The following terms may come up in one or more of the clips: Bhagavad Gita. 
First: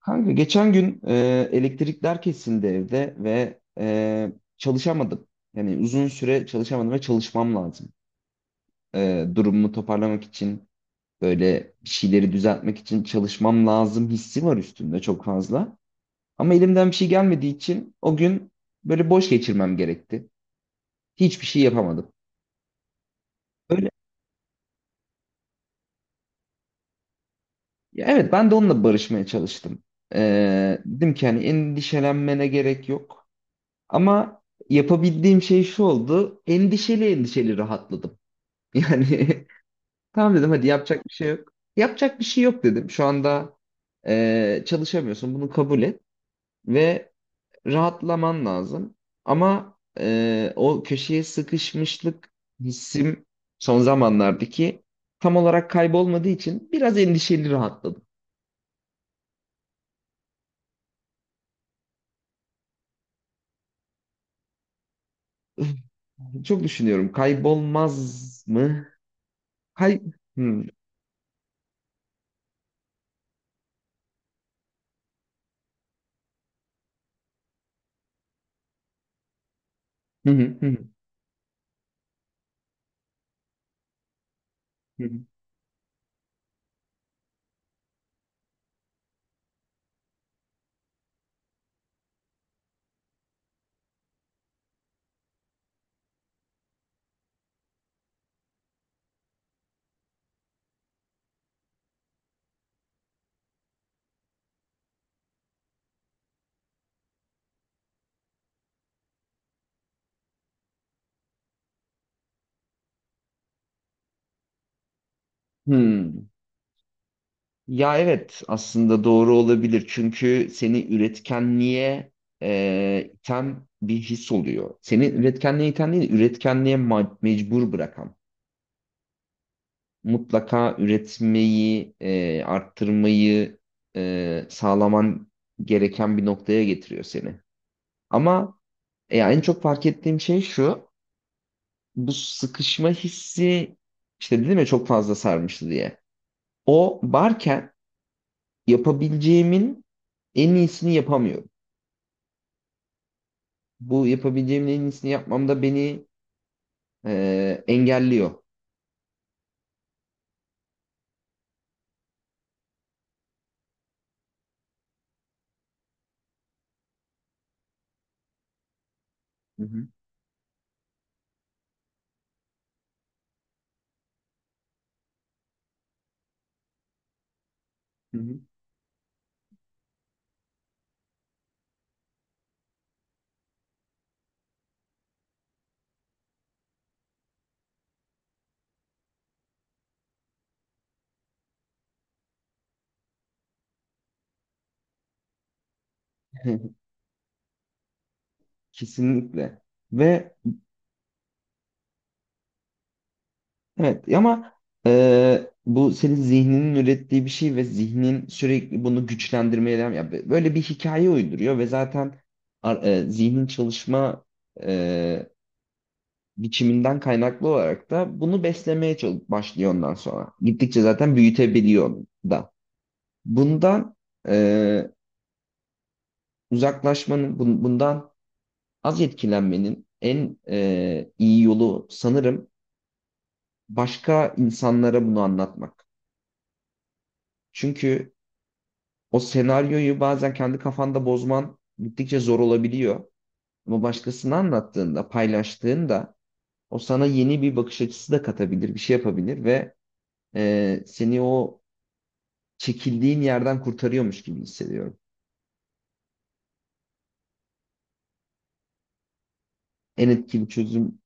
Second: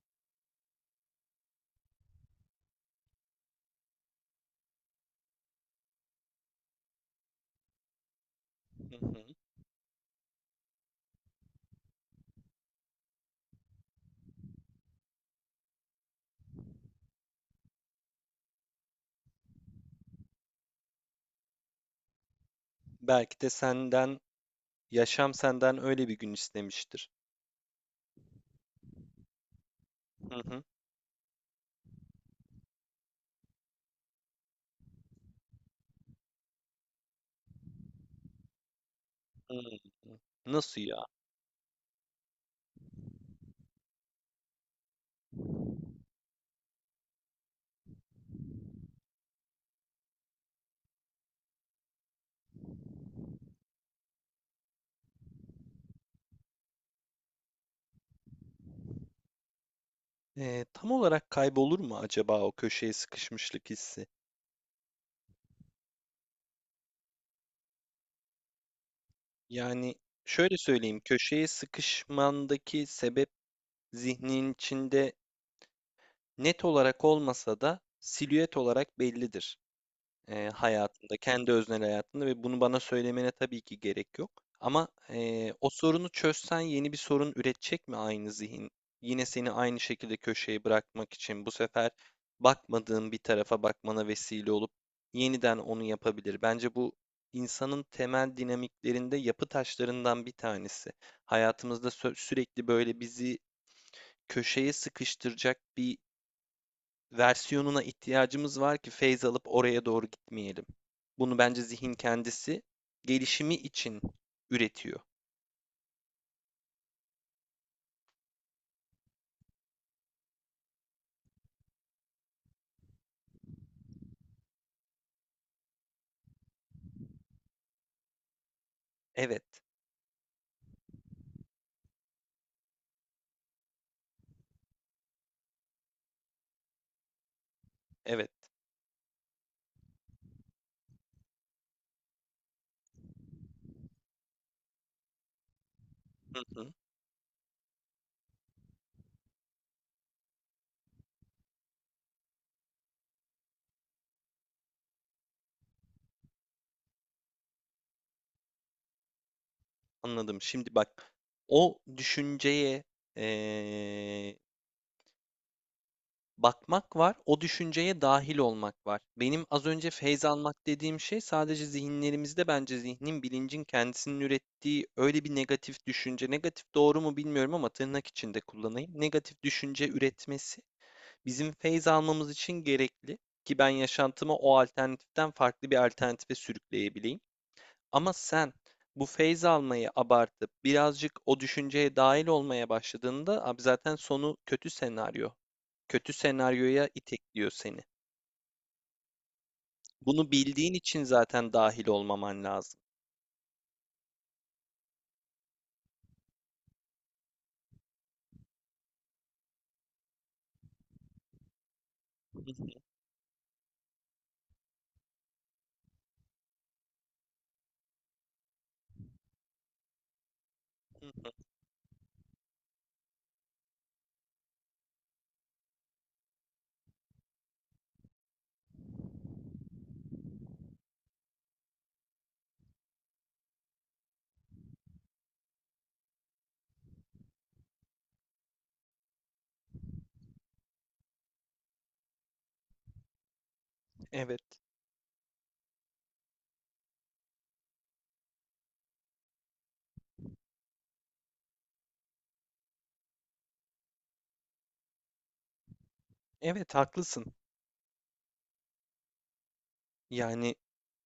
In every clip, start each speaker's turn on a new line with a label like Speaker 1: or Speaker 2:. Speaker 1: Kanka geçen gün elektrikler kesildi evde ve çalışamadım. Yani uzun süre çalışamadım ve çalışmam lazım.
Speaker 2: Hı hı.
Speaker 1: Durumumu toparlamak için böyle bir şeyleri düzeltmek için çalışmam lazım hissi var üstümde çok fazla. Ama elimden bir şey gelmediği için o gün böyle boş geçirmem gerekti. Hiçbir şey yapamadım.
Speaker 2: Belki de
Speaker 1: Böyle,
Speaker 2: senden, yaşam senden öyle bir gün istemiştir.
Speaker 1: ya evet ben de onunla barışmaya çalıştım.
Speaker 2: Hı hı.
Speaker 1: E, Dedim ki hani endişelenmene gerek yok. Ama yapabildiğim şey şu oldu. Endişeli endişeli rahatladım. Yani
Speaker 2: Hımm.
Speaker 1: tamam dedim hadi
Speaker 2: Nasıl
Speaker 1: yapacak
Speaker 2: ya?
Speaker 1: bir şey yok. Yapacak bir şey yok dedim. Şu anda çalışamıyorsun bunu kabul et ve rahatlaman lazım. Ama o köşeye sıkışmışlık hissim son zamanlardaki tam olarak kaybolmadığı için biraz endişeli rahatladım.
Speaker 2: Tam olarak kaybolur mu acaba o köşeye sıkışmışlık hissi?
Speaker 1: Üf, çok düşünüyorum kaybolmaz mı?
Speaker 2: Yani
Speaker 1: Kay...
Speaker 2: şöyle
Speaker 1: Hmm.
Speaker 2: söyleyeyim, köşeye sıkışmandaki sebep zihnin içinde net olarak olmasa da silüet olarak bellidir,
Speaker 1: Hı hı hı hı.
Speaker 2: hayatında, kendi öznel hayatında ve bunu bana söylemene tabii ki gerek yok. Ama,
Speaker 1: Hı.
Speaker 2: o sorunu çözsen yeni bir sorun üretecek mi aynı zihin? Yine seni aynı şekilde köşeye bırakmak için bu sefer bakmadığın bir tarafa bakmana vesile olup yeniden onu yapabilir. Bence bu insanın temel dinamiklerinde yapı taşlarından bir tanesi. Hayatımızda sürekli böyle bizi köşeye sıkıştıracak bir versiyonuna ihtiyacımız var ki feyz alıp oraya doğru gitmeyelim. Bunu bence zihin kendisi gelişimi için üretiyor.
Speaker 1: Hmm. Ya evet aslında doğru olabilir çünkü seni üretkenliğe iten bir his oluyor. Seni üretkenliğe iten değil, üretkenliğe mecbur bırakan.
Speaker 2: Evet,
Speaker 1: Mutlaka üretmeyi, arttırmayı sağlaman gereken bir noktaya getiriyor seni.
Speaker 2: evet.
Speaker 1: Ama en çok fark ettiğim şey şu, bu sıkışma hissi işte dedim ya çok fazla sarmıştı diye.
Speaker 2: Hı hı,
Speaker 1: O varken yapabileceğimin en iyisini yapamıyorum. Bu yapabileceğimin en iyisini yapmamda beni engelliyor.
Speaker 2: anladım. Şimdi bak, o düşünceye eee, bakmak var, o düşünceye dahil olmak var. Benim
Speaker 1: Hı
Speaker 2: az
Speaker 1: hı.
Speaker 2: önce feyz almak dediğim şey sadece zihinlerimizde bence zihnin, bilincin kendisinin ürettiği öyle bir negatif düşünce. Negatif doğru mu bilmiyorum ama tırnak
Speaker 1: Hı hı.
Speaker 2: içinde kullanayım. Negatif düşünce üretmesi bizim feyz almamız için gerekli ki ben yaşantımı o alternatiften farklı bir alternatife sürükleyebileyim. Ama sen bu feyz almayı abartıp birazcık o düşünceye dahil olmaya başladığında abi zaten sonu kötü senaryo. Kötü senaryoya itekliyor seni.
Speaker 1: Kesinlikle.
Speaker 2: Bunu
Speaker 1: Ve
Speaker 2: bildiğin için zaten dahil olmaman lazım.
Speaker 1: evet ama bu senin zihninin ürettiği bir şey ve zihnin sürekli bunu güçlendirmeye devam ya böyle bir hikaye uyduruyor ve zaten zihnin çalışma e, biçiminden kaynaklı olarak da bunu beslemeye başlıyor ondan sonra. Gittikçe zaten büyütebiliyor da. Bundan e, uzaklaşmanın bundan az etkilenmenin en iyi yolu sanırım başka insanlara bunu anlatmak. Çünkü o senaryoyu bazen kendi kafanda bozman gittikçe zor olabiliyor. Ama başkasına
Speaker 2: Evet.
Speaker 1: anlattığında, paylaştığında o sana yeni bir bakış açısı da katabilir, bir şey yapabilir ve seni o çekildiğin yerden kurtarıyormuş gibi hissediyorum.
Speaker 2: Evet haklısın.
Speaker 1: En etkili
Speaker 2: Yani
Speaker 1: çözüm.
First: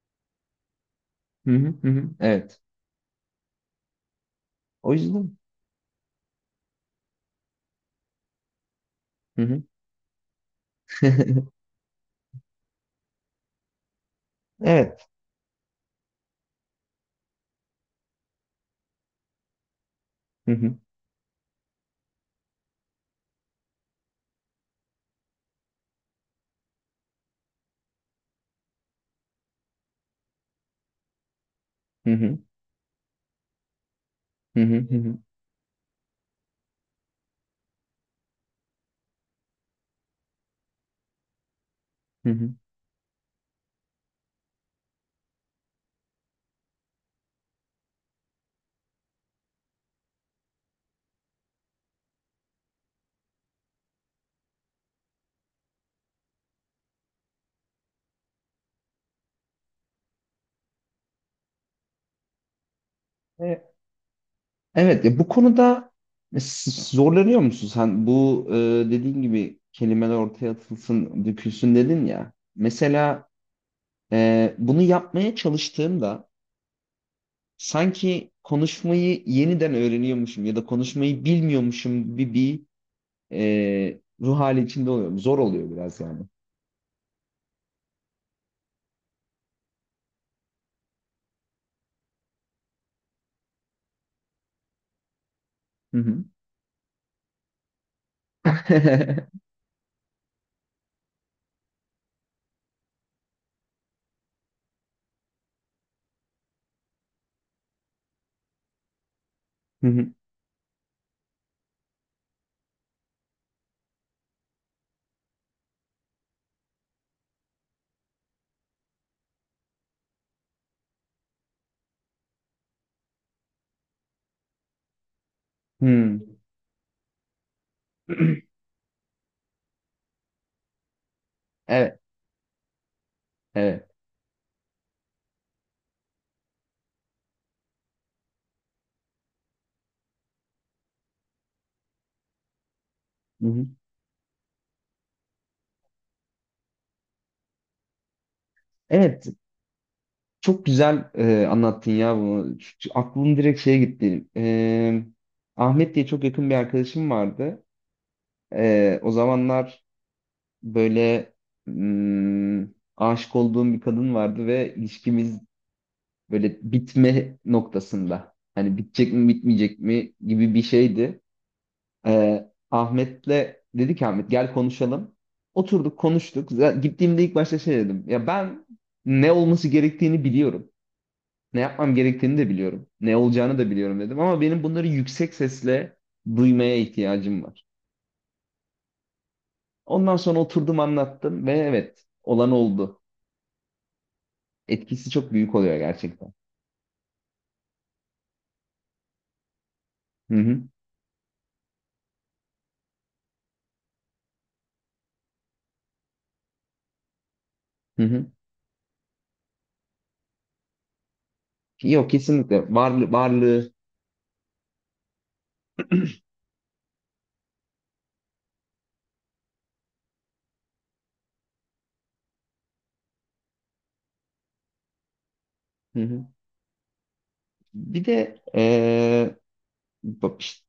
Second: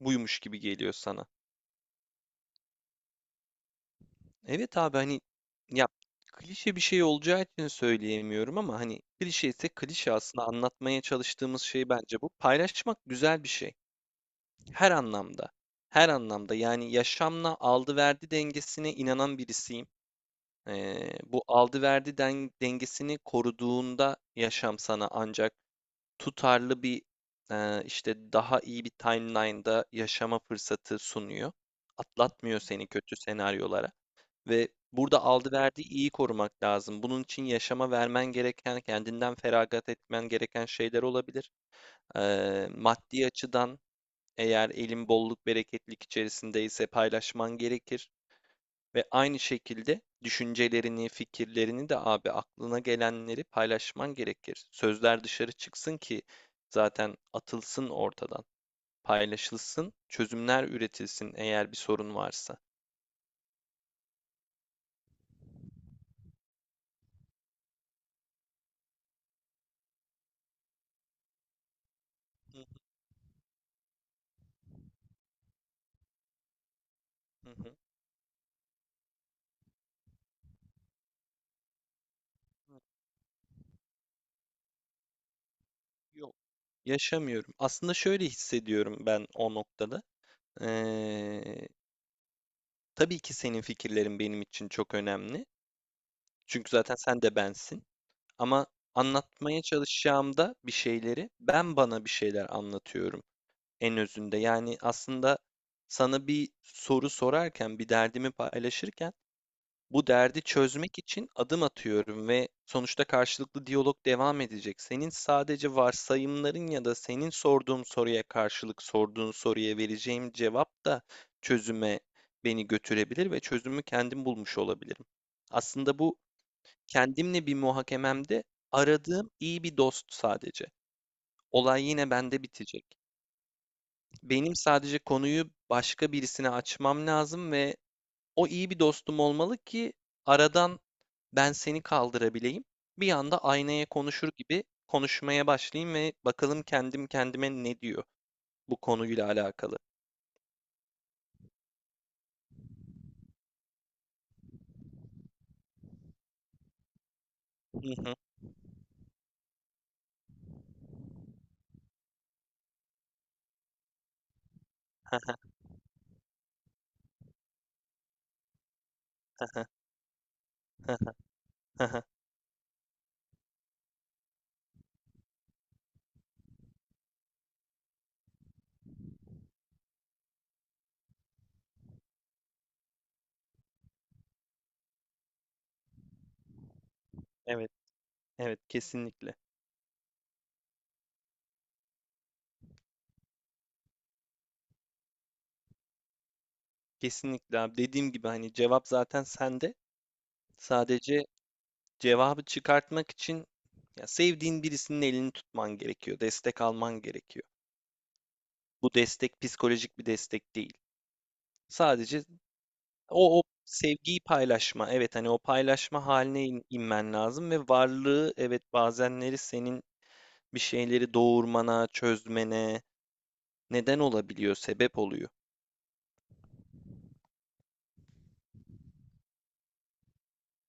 Speaker 2: buymuş gibi geliyor sana.
Speaker 1: Hı hı hı. Hı. Evet.
Speaker 2: Evet
Speaker 1: O
Speaker 2: abi hani
Speaker 1: yüzden.
Speaker 2: ya, klişe bir şey olacağı için söyleyemiyorum ama hani
Speaker 1: Hı
Speaker 2: klişe
Speaker 1: hı.
Speaker 2: ise klişe, aslında anlatmaya çalıştığımız şey bence bu. Paylaşmak güzel bir şey. Her
Speaker 1: Evet.
Speaker 2: anlamda. Her anlamda, yani yaşamla aldı verdi dengesine inanan birisiyim.
Speaker 1: Hı hı
Speaker 2: Bu aldı verdi dengesini koruduğunda yaşam sana ancak tutarlı bir, işte daha iyi bir timeline'da yaşama fırsatı sunuyor.
Speaker 1: hı hı
Speaker 2: Atlatmıyor seni kötü senaryolara.
Speaker 1: hı
Speaker 2: Ve
Speaker 1: hı hı.
Speaker 2: burada aldı verdiği iyi korumak lazım. Bunun için yaşama vermen gereken, kendinden feragat etmen gereken şeyler olabilir.
Speaker 1: Hı hı.
Speaker 2: Maddi açıdan eğer elin bolluk bereketlik içerisindeyse paylaşman gerekir. Ve aynı şekilde düşüncelerini, fikirlerini de abi aklına gelenleri paylaşman gerekir. Sözler dışarı çıksın ki zaten atılsın ortadan, paylaşılsın, çözümler üretilsin eğer bir sorun varsa.
Speaker 1: Evet. Evet ya bu konuda s- zorlanıyor musun sen? Bu dediğin gibi kelimeler ortaya atılsın, dökülsün dedin ya.
Speaker 2: Hı
Speaker 1: Mesela bunu yapmaya çalıştığımda
Speaker 2: hı hı.
Speaker 1: sanki konuşmayı yeniden öğreniyormuşum ya da konuşmayı bilmiyormuşum gibi bir ruh hali içinde oluyorum. Zor oluyor biraz yani.
Speaker 2: Yok. Yaşamıyorum. Aslında şöyle hissediyorum ben o noktada. Eee, tabii ki senin fikirlerin benim için çok önemli.
Speaker 1: Hı hı.
Speaker 2: Çünkü zaten sen de bensin. Ama anlatmaya çalışacağımda bir şeyleri, ben bana bir şeyler anlatıyorum en özünde. Yani aslında sana bir soru sorarken, bir derdimi paylaşırken
Speaker 1: Hı
Speaker 2: bu
Speaker 1: hı.
Speaker 2: derdi çözmek için adım atıyorum ve sonuçta karşılıklı diyalog devam edecek. Senin sadece varsayımların ya da senin sorduğum soruya karşılık sorduğun soruya vereceğim cevap da çözüme beni götürebilir ve çözümü kendim bulmuş olabilirim. Aslında bu
Speaker 1: Hı.
Speaker 2: kendimle bir muhakememde aradığım iyi bir dost sadece. Olay
Speaker 1: Evet,
Speaker 2: yine bende bitecek.
Speaker 1: evet.
Speaker 2: Benim sadece konuyu başka birisine açmam lazım ve o iyi bir dostum olmalı ki aradan ben seni kaldırabileyim. Bir anda
Speaker 1: Hı hı.
Speaker 2: aynaya konuşur gibi konuşmaya başlayayım ve bakalım kendim kendime ne diyor bu konuyla
Speaker 1: Evet,
Speaker 2: alakalı.
Speaker 1: çok güzel anlattın ya bunu. Aklım direkt şeye gitti. Ahmet diye çok yakın bir arkadaşım vardı.
Speaker 2: Hı hı.
Speaker 1: O zamanlar böyle hmm, aşık olduğum bir kadın vardı ve ilişkimiz böyle bitme noktasında. Hani bitecek mi bitmeyecek mi gibi bir şeydi. E, Ahmet'le dedi ki Ahmet gel konuşalım. Oturduk konuştuk. Gittiğimde ilk başta şey dedim. Ya ben ne olması gerektiğini biliyorum. Ne yapmam gerektiğini de biliyorum. Ne olacağını da biliyorum dedim ama benim bunları yüksek sesle duymaya ihtiyacım var.
Speaker 2: Evet, evet kesinlikle.
Speaker 1: Ondan sonra oturdum anlattım ve evet olan oldu. Etkisi çok büyük oluyor gerçekten.
Speaker 2: Kesinlikle abi. Dediğim gibi hani cevap zaten sende.
Speaker 1: Hı hı.
Speaker 2: Sadece cevabı çıkartmak için ya sevdiğin birisinin elini tutman gerekiyor. Destek alman gerekiyor.
Speaker 1: Hı hı.
Speaker 2: Bu destek psikolojik bir destek değil.
Speaker 1: Yok
Speaker 2: Sadece
Speaker 1: kesinlikle varlığı
Speaker 2: o, o
Speaker 1: varlığı.
Speaker 2: sevgiyi paylaşma. Evet hani o paylaşma haline inmen lazım ve varlığı, evet, bazenleri senin bir şeyleri doğurmana, çözmene neden olabiliyor, sebep oluyor.
Speaker 1: Hı hı. Bir de bak işte,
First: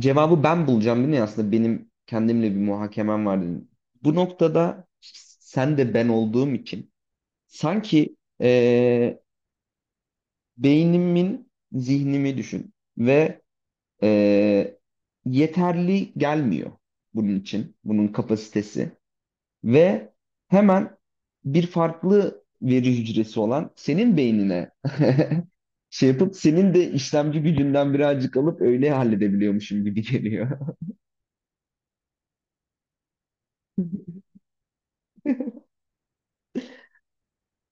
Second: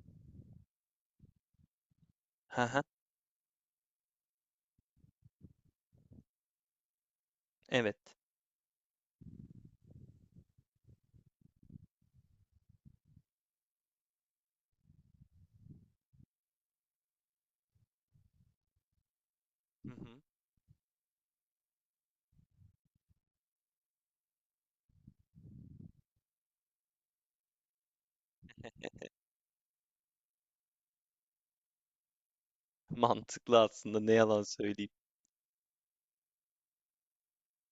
Speaker 1: cevabı ben bulacağım değil mi aslında benim kendimle bir
Speaker 2: Haha,
Speaker 1: muhakemem var dedim. Bu noktada sen de ben olduğum için
Speaker 2: evet.
Speaker 1: sanki beynimin zihnimi düşün ve e, yeterli gelmiyor bunun için bunun kapasitesi
Speaker 2: Hı
Speaker 1: ve
Speaker 2: hı.
Speaker 1: hemen bir farklı veri hücresi olan senin beynine şey yapıp senin de işlemci gücünden birazcık alıp öyle halledebiliyormuşum gibi geliyor.
Speaker 2: Mantıklı aslında, ne yalan söyleyeyim.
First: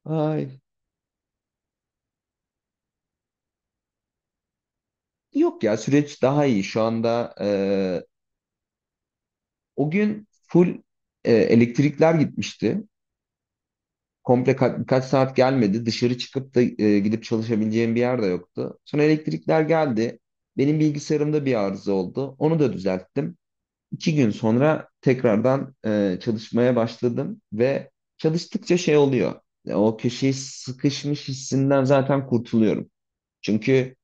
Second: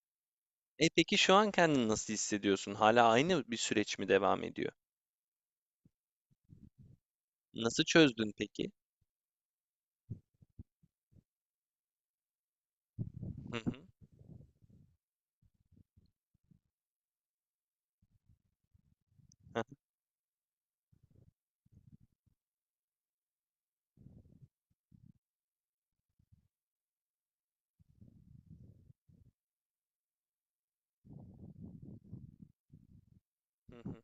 Speaker 1: Ay.
Speaker 2: E peki şu an kendini nasıl hissediyorsun? Hala aynı bir süreç mi devam ediyor?
Speaker 1: Yok ya süreç daha iyi. Şu anda
Speaker 2: Nasıl çözdün peki?
Speaker 1: o gün full elektrikler gitmişti.
Speaker 2: Hı hı.
Speaker 1: Komple birkaç saat gelmedi. Dışarı çıkıp da gidip çalışabileceğim bir yer de yoktu. Sonra
Speaker 2: Hı
Speaker 1: elektrikler
Speaker 2: hı.
Speaker 1: geldi. Benim bilgisayarımda bir arıza oldu. Onu da düzelttim. 2 gün sonra tekrardan çalışmaya başladım ve çalıştıkça şey oluyor. O köşeye sıkışmış hissinden zaten kurtuluyorum.
Speaker 2: Hı hı.
Speaker 1: Çünkü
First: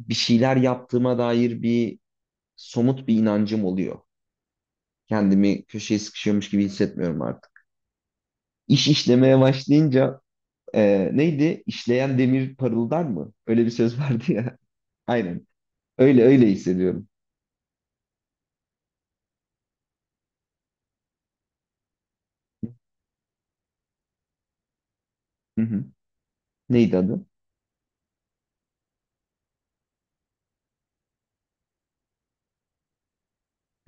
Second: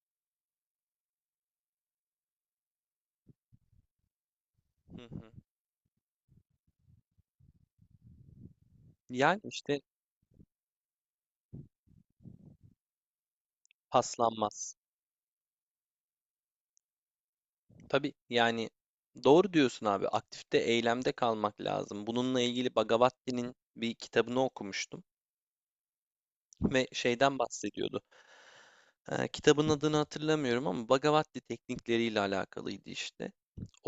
Speaker 1: bir şeyler yaptığıma dair bir somut bir inancım oluyor.
Speaker 2: Hı hı.
Speaker 1: Kendimi köşeye sıkışıyormuş gibi hissetmiyorum artık. İş işlemeye
Speaker 2: Yani işte
Speaker 1: başlayınca. Neydi? İşleyen demir parıldar mı? Öyle bir söz vardı ya.
Speaker 2: paslanmaz.
Speaker 1: Aynen. Öyle öyle hissediyorum.
Speaker 2: Tabii yani doğru diyorsun abi. Aktifte, eylemde kalmak lazım. Bununla ilgili Bhagavad bir kitabını okumuştum
Speaker 1: Hı hı.
Speaker 2: ve
Speaker 1: Neydi adı?
Speaker 2: şeyden bahsediyordu. Kitabın adını hatırlamıyorum ama Bhagavad teknikleriyle alakalıydı işte.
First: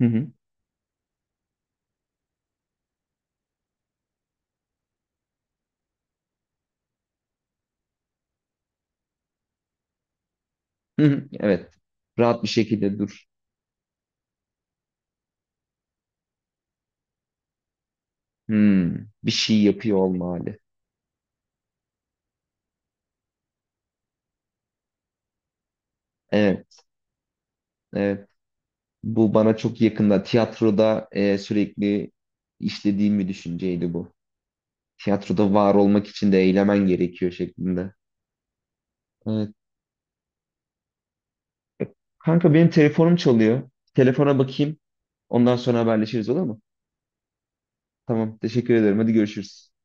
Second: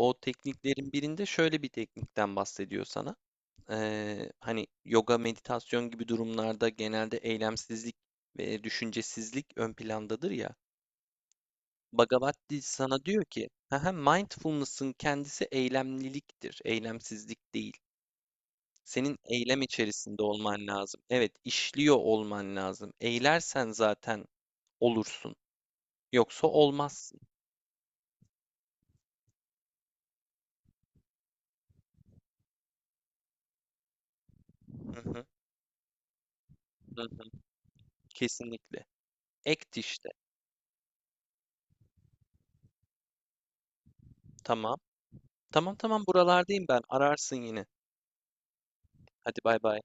Speaker 1: Hı hı.
Speaker 2: tekniklerin birinde şöyle bir teknikten bahsediyor sana. Hani yoga, meditasyon gibi durumlarda genelde eylemsizlik ve düşüncesizlik ön plandadır ya.
Speaker 1: Hı hı. Evet.
Speaker 2: Bhagavad
Speaker 1: Rahat bir
Speaker 2: Gita
Speaker 1: şekilde
Speaker 2: sana diyor
Speaker 1: dur.
Speaker 2: ki, "Haha, mindfulness'ın kendisi eylemliliktir, eylemsizlik değil.
Speaker 1: Hmm.
Speaker 2: Senin
Speaker 1: Bir şey
Speaker 2: eylem
Speaker 1: yapıyor
Speaker 2: içerisinde
Speaker 1: olma hali.
Speaker 2: olman lazım. Evet, işliyor olman lazım. Eylersen zaten olursun. Yoksa
Speaker 1: Evet.
Speaker 2: olmazsın.
Speaker 1: Evet. Bu bana çok yakında. Tiyatroda sürekli işlediğim bir düşünceydi bu.
Speaker 2: Hı hı,
Speaker 1: Tiyatroda var olmak için de eylemen
Speaker 2: hı hı,
Speaker 1: gerekiyor şeklinde.
Speaker 2: kesinlikle.
Speaker 1: Evet.
Speaker 2: Act işte.
Speaker 1: Kanka benim telefonum çalıyor. Telefona bakayım.
Speaker 2: Tamam.
Speaker 1: Ondan
Speaker 2: Tamam,
Speaker 1: sonra
Speaker 2: tamam,
Speaker 1: haberleşiriz olur mu?
Speaker 2: buralardayım ben. Ararsın yine.
Speaker 1: Tamam. Teşekkür ederim. Hadi
Speaker 2: Hadi bay
Speaker 1: görüşürüz.
Speaker 2: bay.